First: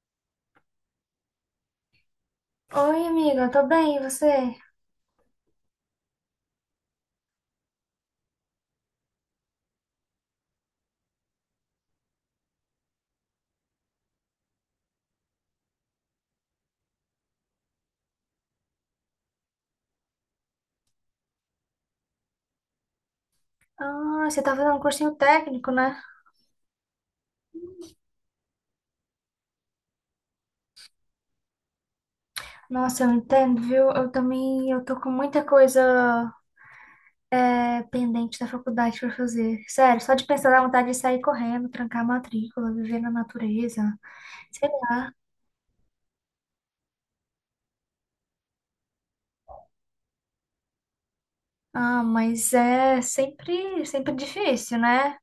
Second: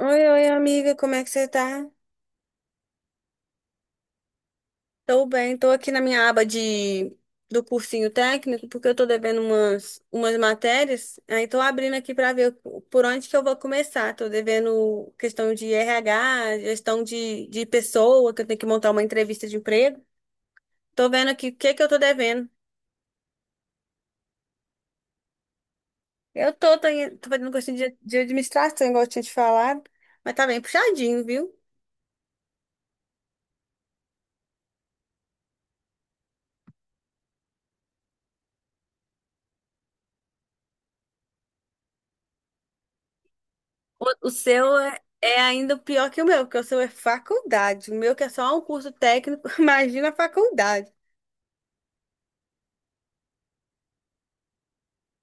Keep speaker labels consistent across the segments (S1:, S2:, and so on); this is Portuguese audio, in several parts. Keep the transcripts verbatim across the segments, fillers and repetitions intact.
S1: Oi, oi, amiga, como é que você tá?
S2: Oi, amiga, tô bem, e você?
S1: Tô bem, tô aqui na minha aba de do cursinho técnico, porque eu tô devendo umas, umas matérias, aí tô abrindo aqui pra ver por onde que eu vou começar. Tô devendo questão de R H, gestão de, de pessoa, que eu tenho que montar uma entrevista de emprego. Tô vendo aqui o que que eu tô devendo.
S2: Ah, você tá fazendo um cursinho técnico, né?
S1: Eu tô, tô, em- tô fazendo cursinho de, de administração, igual eu tinha te falado, mas tá bem puxadinho, viu?
S2: Nossa, eu entendo, viu? Eu também, eu tô com muita coisa é, pendente da faculdade pra fazer. Sério, só de pensar dá vontade de sair correndo, trancar a matrícula, viver na natureza.
S1: O, o
S2: Sei
S1: seu é,
S2: lá.
S1: é ainda pior que o meu, porque o seu é faculdade. O meu que é só um curso técnico, imagina a faculdade.
S2: Ah, mas é sempre, sempre difícil, né?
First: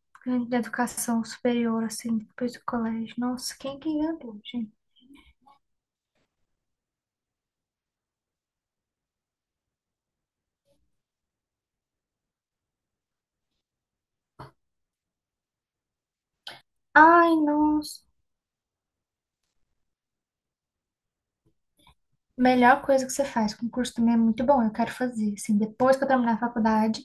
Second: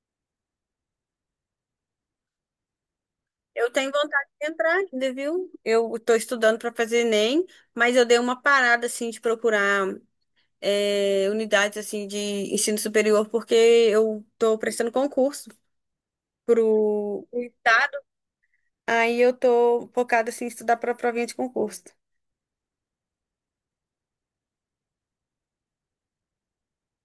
S2: Da educação superior, assim, depois do colégio. Nossa,
S1: Eu
S2: quem que
S1: tenho vontade
S2: inventou,
S1: de
S2: gente?
S1: entrar ainda, viu? Eu estou estudando para fazer Enem, mas eu dei uma parada, assim, de procurar é, unidades, assim, de ensino superior, porque eu estou prestando concurso pro
S2: Ai,
S1: o estado.
S2: nossa.
S1: Aí eu estou focada, assim, em estudar para a provinha de concurso.
S2: Melhor coisa que você faz, concurso também é muito bom, eu quero fazer, assim, depois que eu terminar a faculdade,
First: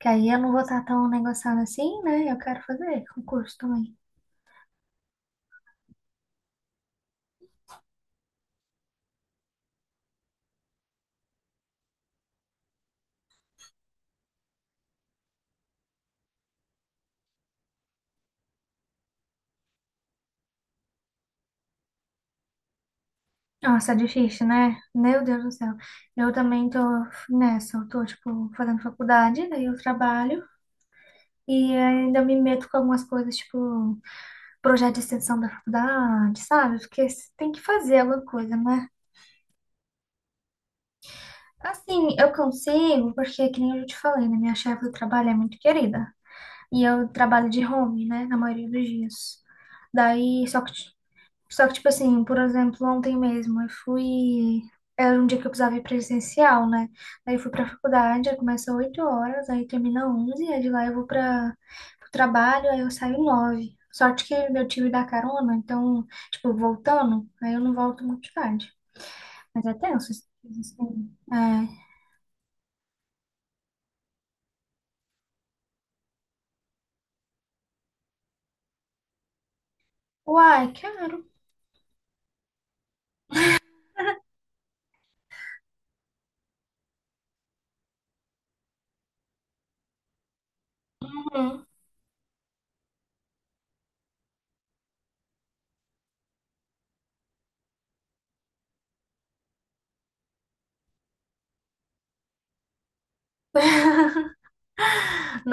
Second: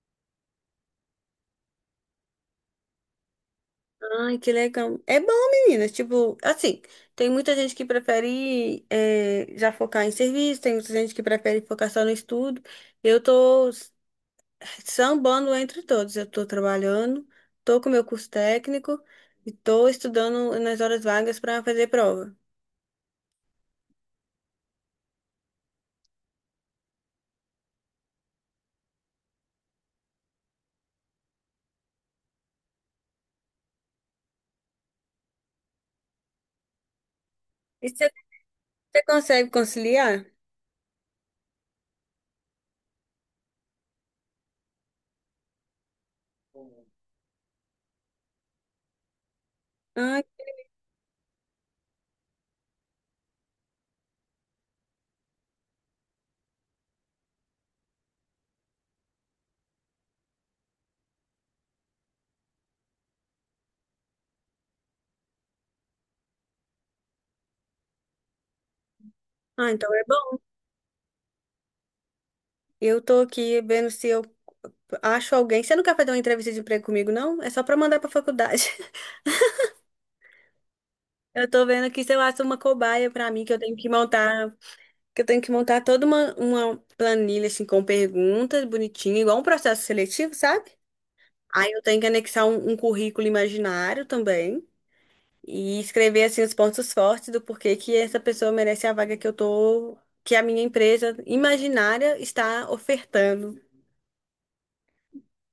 S2: que aí eu não vou estar tão negociando assim, né? Eu quero fazer concurso também.
S1: Ai, que legal. É bom, meninas. Tipo, assim, tem muita gente que prefere eh, já focar em serviço, tem muita gente que prefere focar só no estudo. Eu tô s- Sambando entre todos. Eu tô trabalhando, tô com meu curso técnico e tô estudando nas horas vagas para fazer prova.
S2: Nossa, é difícil, né? Meu Deus do céu. Eu também tô nessa, eu tô, tipo, fazendo faculdade, daí eu trabalho e ainda me meto com algumas coisas, tipo, projeto de extensão da faculdade, sabe? Porque você tem que
S1: E
S2: fazer
S1: você
S2: alguma coisa, né?
S1: você consegue conciliar?
S2: Assim, eu consigo, porque, que nem eu já te falei, né? Minha chefe do trabalho é muito querida. E eu trabalho de home, né, na maioria dos dias.
S1: Ai,
S2: Daí, só que, ti- só que, tipo assim, por exemplo, ontem mesmo eu fui. Era um dia que eu precisava ir presencial, né? Daí eu fui pra faculdade, aí começa oito horas, aí termina onze, aí de lá eu vou pra, pro trabalho, aí eu saio nove. Sorte que eu tive da carona, então, tipo, voltando, aí eu não volto muito tarde. Mas
S1: ah,
S2: é
S1: então é
S2: tenso,
S1: bom.
S2: assim. É.
S1: Eu tô aqui vendo se eu acho alguém. Você não quer fazer uma entrevista de emprego comigo, não? É só para mandar para faculdade.
S2: Uai, quero.
S1: Eu tô vendo aqui se eu acho uma cobaia pra mim, que eu tenho que montar, que eu tenho que montar toda uma, uma planilha assim com perguntas bonitinha, igual um processo seletivo, sabe?
S2: Uhum.
S1: Aí eu tenho que anexar um, um currículo imaginário também e escrever assim os pontos fortes do porquê que essa pessoa merece a vaga que eu tô, que a minha empresa imaginária está ofertando.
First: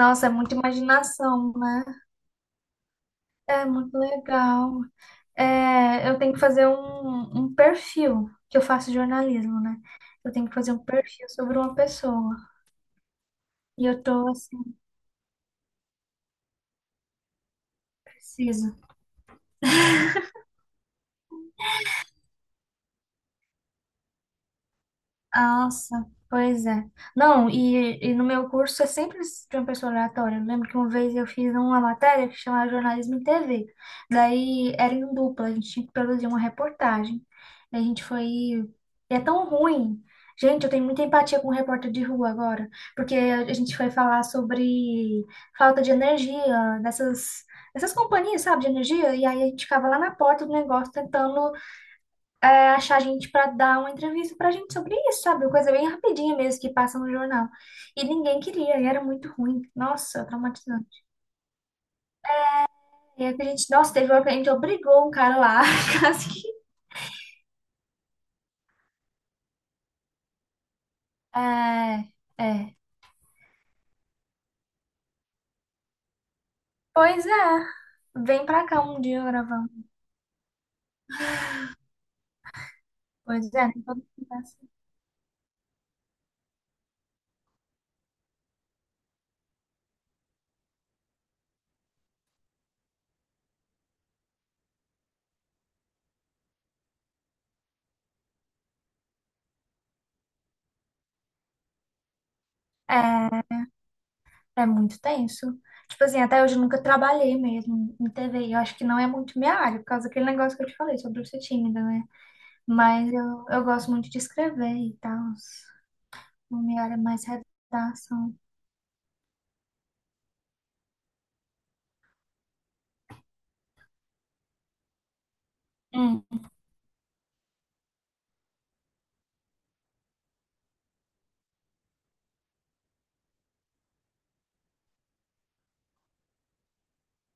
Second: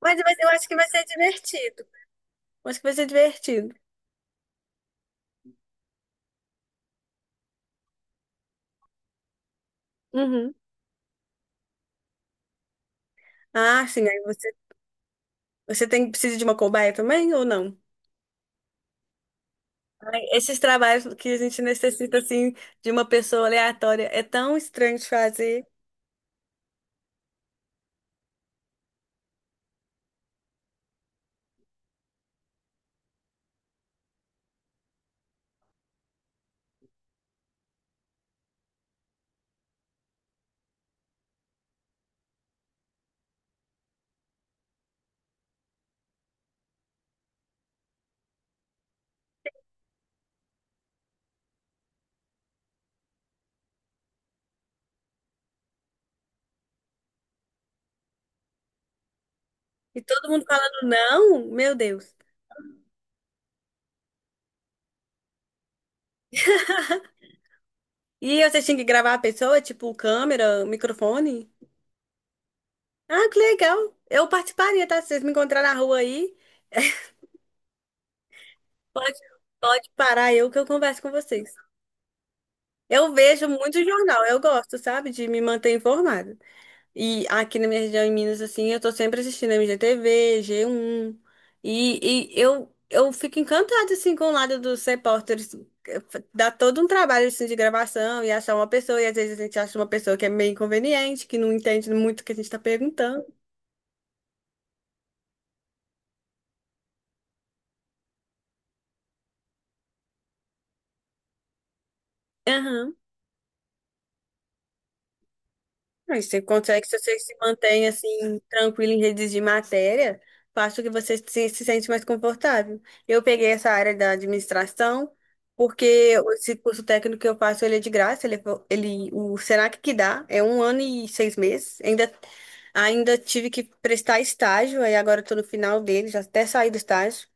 S1: Mas
S2: é
S1: vai- eu
S2: muita
S1: acho que vai ser
S2: imaginação,
S1: divertido.
S2: né?
S1: Eu acho que vai ser
S2: É
S1: divertido.
S2: muito legal. É, eu tenho que fazer um, um perfil, que eu faço jornalismo, né? Eu tenho que
S1: Uhum.
S2: fazer um perfil sobre uma pessoa.
S1: Ah,
S2: E eu
S1: sim, aí
S2: tô
S1: você,
S2: assim,
S1: você tem, precisa de uma cobaia também ou não?
S2: preciso.
S1: Esses trabalhos que a gente necessita, assim, de uma pessoa aleatória, é tão estranho de fazer.
S2: Nossa, pois é. Não, e, e no meu curso eu sempre de uma pessoa aleatória. Eu lembro que uma vez eu fiz uma matéria que chamava Jornalismo em T V. Daí era em dupla, a gente tinha que produzir uma reportagem. E a gente foi. E é tão ruim. Gente, eu tenho muita empatia com o repórter de rua agora, porque a a gente foi falar sobre falta de energia dessas, dessas companhias, sabe, de energia, e aí a gente ficava lá na porta do negócio tentando achar a gente para dar uma entrevista pra gente sobre isso, sabe? Uma coisa bem rapidinha mesmo que passa no jornal. E ninguém queria, e era muito ruim.
S1: E
S2: Nossa,
S1: todo mundo falando
S2: traumatizante.
S1: não, meu Deus.
S2: E aí que a gente, nossa, teve uma que a gente obrigou um cara lá, quase que.
S1: E você tinha que gravar a pessoa, tipo, câmera, microfone?
S2: É, é.
S1: Ah, que legal. Eu participaria, tá? Se vocês me encontrarem na rua aí,
S2: Pois é, vem pra cá um
S1: pode,
S2: dia gravando.
S1: pode parar eu que eu converso com vocês. Eu vejo
S2: Pois é,
S1: muito
S2: tem todo
S1: jornal,
S2: mundo
S1: eu
S2: assim.
S1: gosto, sabe, de me manter informada. E aqui na minha região em Minas, assim, eu tô sempre assistindo M G T V, G um. E, e eu, eu fico encantada, assim, com o lado dos repórteres. eh, fa- Dá todo um trabalho, assim, de gravação e achar uma pessoa. E às vezes a gente acha uma pessoa que é meio inconveniente, que não entende muito o que a gente tá perguntando.
S2: É, é muito tenso. Tipo assim, até hoje eu nunca trabalhei mesmo em T V. Eu acho que não é muito minha área, por causa daquele negócio que eu te falei sobre eu ser tímida, né? Mas eu, eu gosto muito de escrever e tal.
S1: Aí você
S2: A minha
S1: consegue,
S2: área é
S1: se você
S2: mais
S1: se mantém
S2: redação.
S1: assim, tranquilo em redes de matéria, faço que você se, se sente mais confortável. Eu peguei essa área da administração, porque
S2: Hum,
S1: esse curso técnico que eu faço, ele é de graça, ele, é fo- ele, o Senac que dá, é um ano e seis meses. Ainda, ainda tive que prestar estágio, aí agora eu tô no final dele, já até saí do estágio.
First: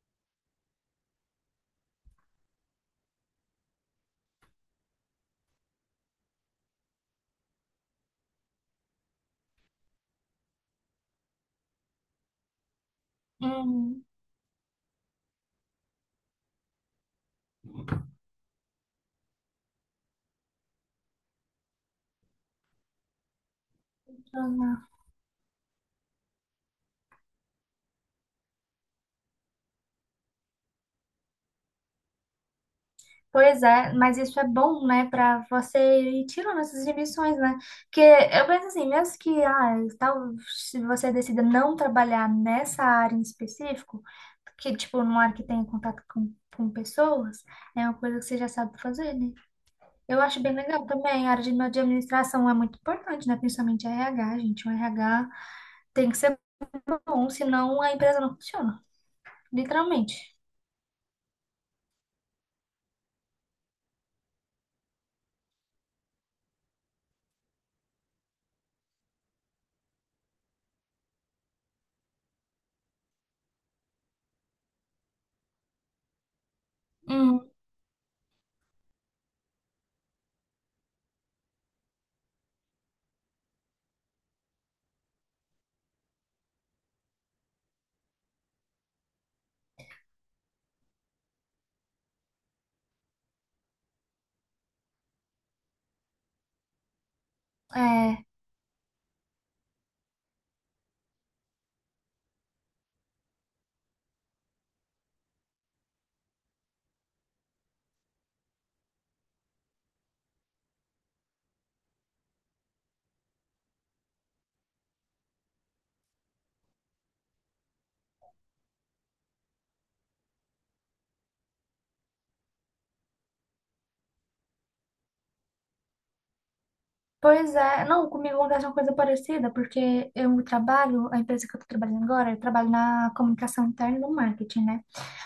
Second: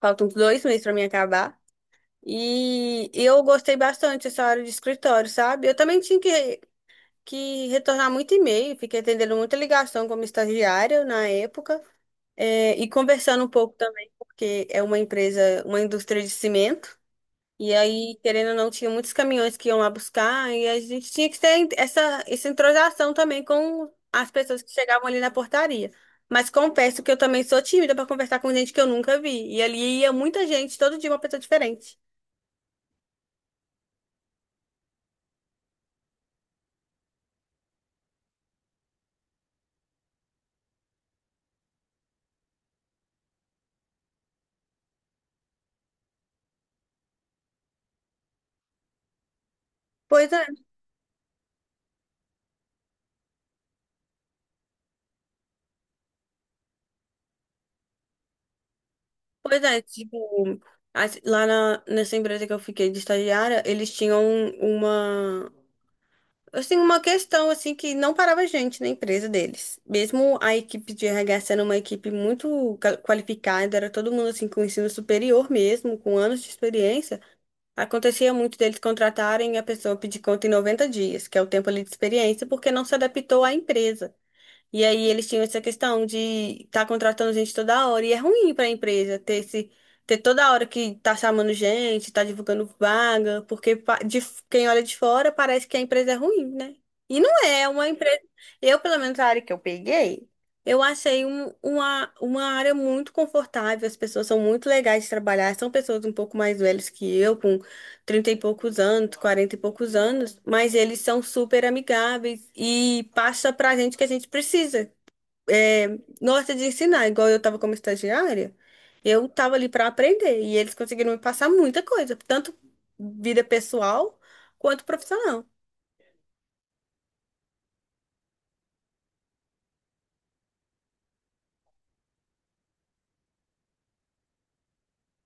S1: Faltam uns dois meses para mim acabar. E eu gostei bastante dessa área de escritório, sabe? Eu também tinha que que retornar muito e-mail, fiquei atendendo muita ligação como estagiária na época, é, e conversando um pouco
S2: uhum.
S1: também, porque é uma empresa, uma indústria de cimento, e aí, querendo ou não, tinha muitos caminhões que iam lá buscar, e a gente tinha que ter essa, essa entrosação também com as pessoas que
S2: Uhum.
S1: chegavam ali na portaria. Mas confesso que eu também sou tímida para conversar com gente que eu nunca vi, e ali ia muita gente, todo dia uma pessoa diferente.
S2: Pois é, mas isso é bom, né, para você ir tirando essas inibições, né? Porque eu penso assim, mesmo que ah, tal, se você decida não trabalhar nessa área em específico, que tipo, numa área que tenha contato com, com pessoas, é uma coisa que você já sabe fazer, né? Eu
S1: Pois
S2: acho
S1: é.
S2: bem legal também, a área de, de administração é muito importante, né? Principalmente R H, gente. O R H tem que ser bom, senão a empresa não funciona,
S1: Pois é,
S2: literalmente.
S1: tipo, as- lá na, nessa empresa que eu fiquei de estagiária, eles tinham uma, assim, uma questão, assim, que não parava gente na empresa deles. Mesmo a equipe de R H sendo uma equipe muito ca- qualificada, era todo mundo, assim, com ensino superior mesmo, com anos de experiência, acontecia muito deles contratarem e a pessoa pedir conta em noventa dias, que é o tempo ali de experiência, porque não se adaptou à empresa. E aí eles tinham essa questão de estar contratando gente toda hora. E é ruim para a empresa ter esse, ter toda hora que tá chamando gente, tá divulgando vaga, porque pa- de, f- quem olha de fora parece que a empresa é ruim, né? E não é é uma empresa.
S2: É,
S1: Eu, pelo menos a área que eu peguei, eu achei um- uma, uma área muito confortável. As pessoas são muito legais de trabalhar, são pessoas um pouco mais velhas que eu, trinta e poucos anos, quarenta e poucos anos, mas eles são super amigáveis e passa pra gente o que a gente precisa. É, gosta de ensinar, igual eu tava como estagiária, eu tava ali para aprender e eles conseguiram me passar muita coisa, tanto vida pessoal quanto profissional.
S2: pois é. Não, comigo acontece uma coisa parecida, porque eu trabalho, a empresa que eu tô trabalhando agora, eu trabalho na comunicação interna e no marketing, né?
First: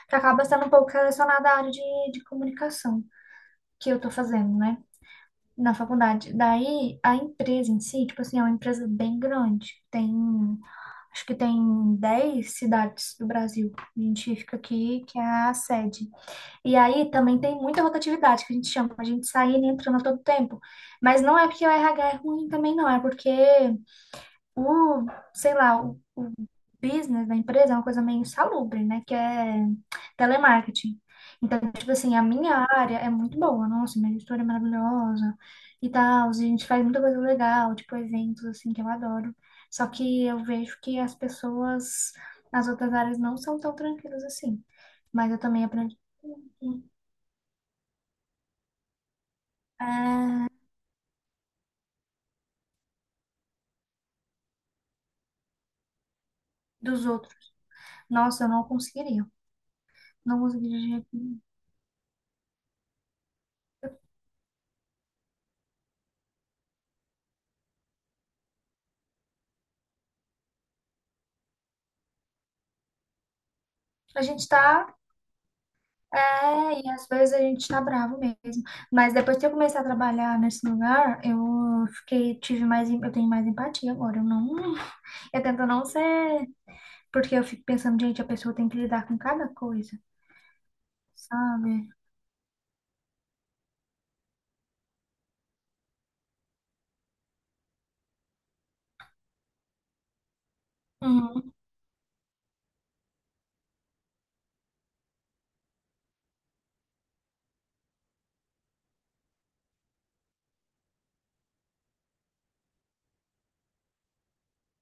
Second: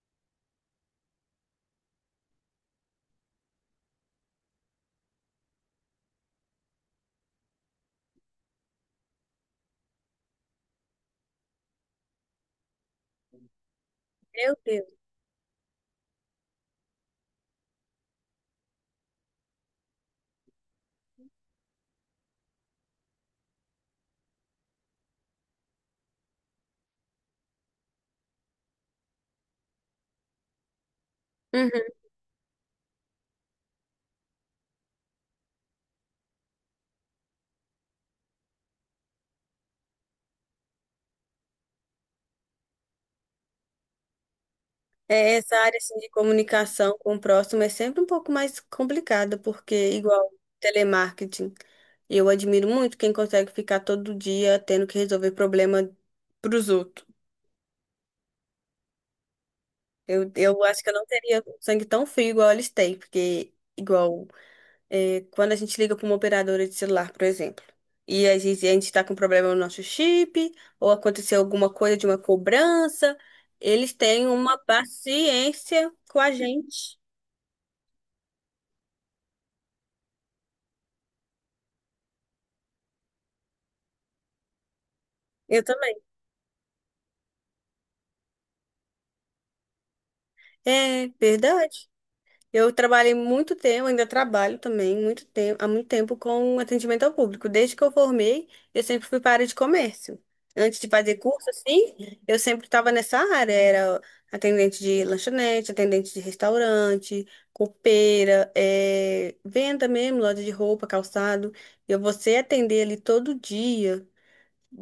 S2: Que acaba sendo um pouco relacionada à área de, de comunicação que eu tô fazendo, né? Na faculdade. Daí, a empresa em si, tipo assim, é uma empresa bem grande. Tem, acho que tem dez cidades do Brasil. A gente
S1: Meu
S2: fica
S1: Deus.
S2: aqui, que é a sede. E aí também tem muita rotatividade que a gente chama, a gente saindo e entrando a todo tempo. Mas não é porque o R H é ruim também, não, é porque o, sei lá, o, o business da empresa é uma coisa meio insalubre, né? Que é telemarketing. Então, tipo assim, a minha área é muito boa, nossa, minha gestora é maravilhosa e tal. A gente faz muita coisa legal, tipo eventos assim que eu adoro. Só que eu vejo que as pessoas nas outras áreas não são tão tranquilas assim. Mas
S1: É,
S2: eu
S1: essa
S2: também
S1: área assim,
S2: aprendi.
S1: de comunicação com o próximo é sempre um pouco mais complicada, porque,
S2: É,
S1: igual telemarketing, eu admiro muito quem consegue ficar todo dia tendo que resolver problema pros
S2: dos
S1: outros.
S2: outros. Nossa, eu não conseguiria.
S1: Eu,
S2: Não
S1: eu
S2: conseguiria
S1: acho que
S2: de
S1: eu não
S2: jeito nenhum.
S1: teria um sangue tão frio igual eles têm, porque, igual, é, quando a gente liga para uma operadora de celular, por exemplo, e a gente, a gente tá com problema no nosso chip, ou aconteceu alguma coisa de uma cobrança, eles
S2: A
S1: têm
S2: gente
S1: uma
S2: tá,
S1: paciência com a
S2: é, e
S1: gente.
S2: às vezes a gente tá bravo mesmo. Mas depois que eu comecei a trabalhar nesse lugar, eu fiquei, tive mais, em- eu tenho mais empatia agora. Eu não, eu
S1: Eu
S2: tento não
S1: também.
S2: ser, porque eu fico pensando, gente, a pessoa tem que lidar com cada coisa,
S1: É verdade.
S2: sabe?
S1: Eu trabalhei muito tempo, ainda trabalho também, muito tempo, há muito tempo com atendimento ao público. Desde que eu formei, eu sempre fui para a área de comércio. Antes de fazer curso,
S2: Uhum.
S1: assim, eu sempre estava nessa área. Era atendente de lanchonete, atendente de restaurante, copeira, eh, venda mesmo, loja de roupa, calçado. E você atender ali todo dia.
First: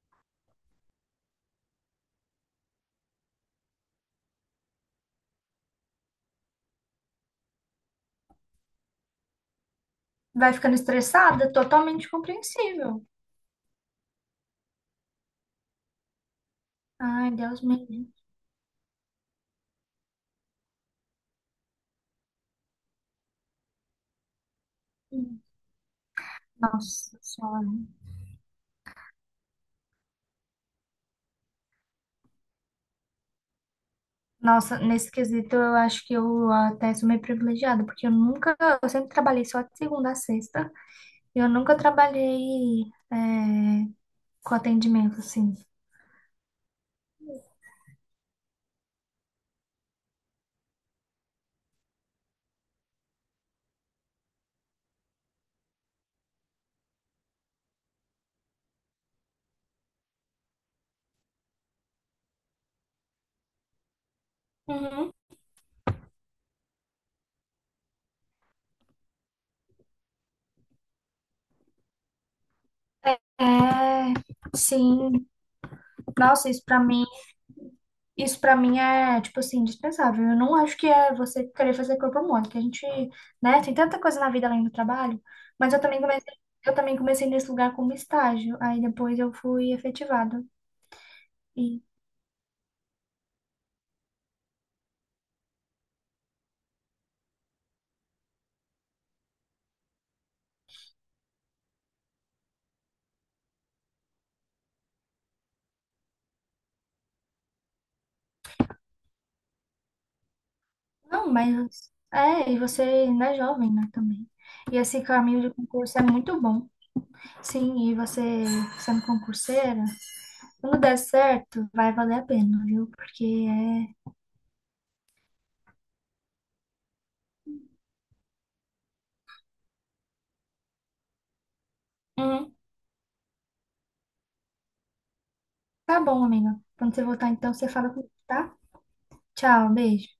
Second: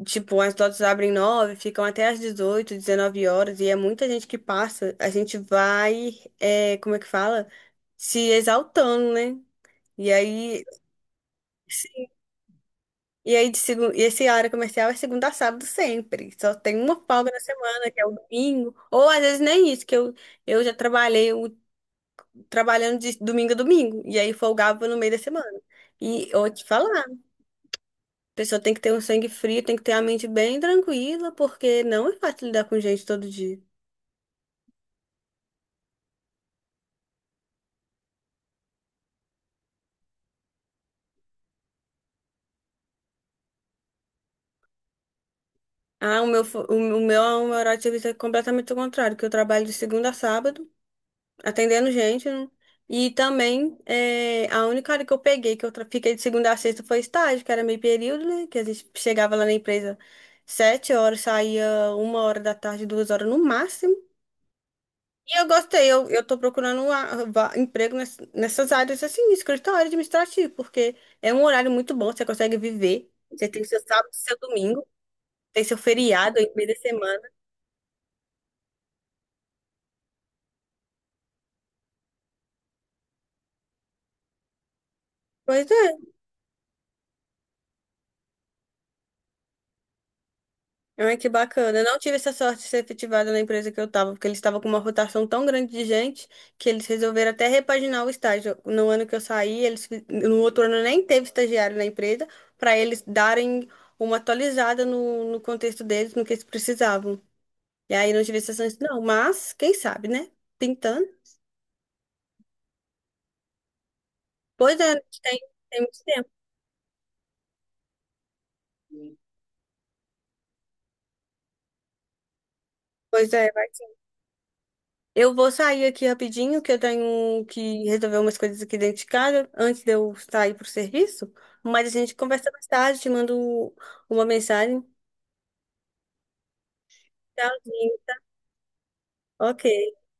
S1: Tipo, as lojas abrem nove, ficam até às dezoito, dezenove horas, e é muita gente que passa. A gente vai, é, como é que fala? Se exaltando, né? E
S2: Vai
S1: aí,
S2: ficando estressada, totalmente compreensível.
S1: e aí de segun- e esse área comercial é segunda a sábado sempre. Só tem uma folga
S2: Ai,
S1: na
S2: Deus me
S1: semana, que é o
S2: livre.
S1: domingo. Ou às vezes nem isso, que eu, eu já trabalhei o- trabalhando de domingo a domingo. E aí folgava no meio da semana. E eu vou te falar, a
S2: Nossa Senhora.
S1: pessoa tem que ter um sangue frio, tem que ter a mente bem tranquila, porque não é fácil lidar com gente todo dia.
S2: Nossa, nesse quesito eu acho que eu até sou meio privilegiada, porque eu nunca, eu sempre trabalhei só de segunda a sexta, e eu nunca trabalhei é, com atendimento, assim.
S1: Ah, o meu, fo- o meu, o meu horário de serviço é completamente o contrário, que eu trabalho de segunda a sábado, atendendo gente, né? E também, é, a única hora que eu peguei, que eu tra- fiquei de segunda a sexta, foi estágio, que era meio período, né? Que a gente chegava lá na empresa sete horas, saía uma hora da tarde, duas horas no máximo.
S2: Uhum.
S1: E eu gostei, eu, eu tô procurando um a- va- emprego ness- nessas áreas, assim, escritório administrativo, porque é um horário muito bom, você consegue viver, você tem seu sábado,
S2: É,
S1: seu domingo,
S2: sim,
S1: tem seu feriado aí
S2: nossa,
S1: no
S2: isso
S1: meio da
S2: pra mim,
S1: semana.
S2: isso para mim é, tipo assim, indispensável. Eu não acho que é você querer fazer corpo mole, que a gente, né, tem tanta coisa na vida além do trabalho,
S1: Pois
S2: mas eu
S1: é.
S2: também comecei, eu também comecei nesse lugar como estágio, aí depois eu fui efetivada.
S1: Ai, que bacana. Eu não tive essa sorte de ser efetivada na empresa que eu estava, porque eles estavam com uma rotação tão grande de gente que eles resolveram até repaginar o estágio. No ano que eu saí, eles fi- no outro ano nem teve estagiário na empresa para eles darem uma atualizada no, no contexto deles, no que eles precisavam. E aí não tive essa chance, não, mas quem sabe, né? Pintando.
S2: Não, mas é, e você ainda é jovem, né, também. E
S1: Pois é,
S2: esse
S1: tem,
S2: caminho de
S1: tem
S2: concurso
S1: muito
S2: é
S1: tempo.
S2: muito bom. Sim, e você sendo concurseira, quando der certo, vai valer a pena, viu? Porque
S1: Pois é, vai. Eu vou sair aqui rapidinho, que eu tenho que resolver umas coisas aqui dentro de casa antes de eu sair pro serviço. Mas a gente
S2: é.
S1: conversa
S2: Uhum.
S1: mais tarde, te mando uma mensagem.
S2: Tá bom, amiga. Quando você voltar, então, você fala comigo,
S1: Tchauzinho.
S2: tá?
S1: Ok.
S2: Tchau, beijo.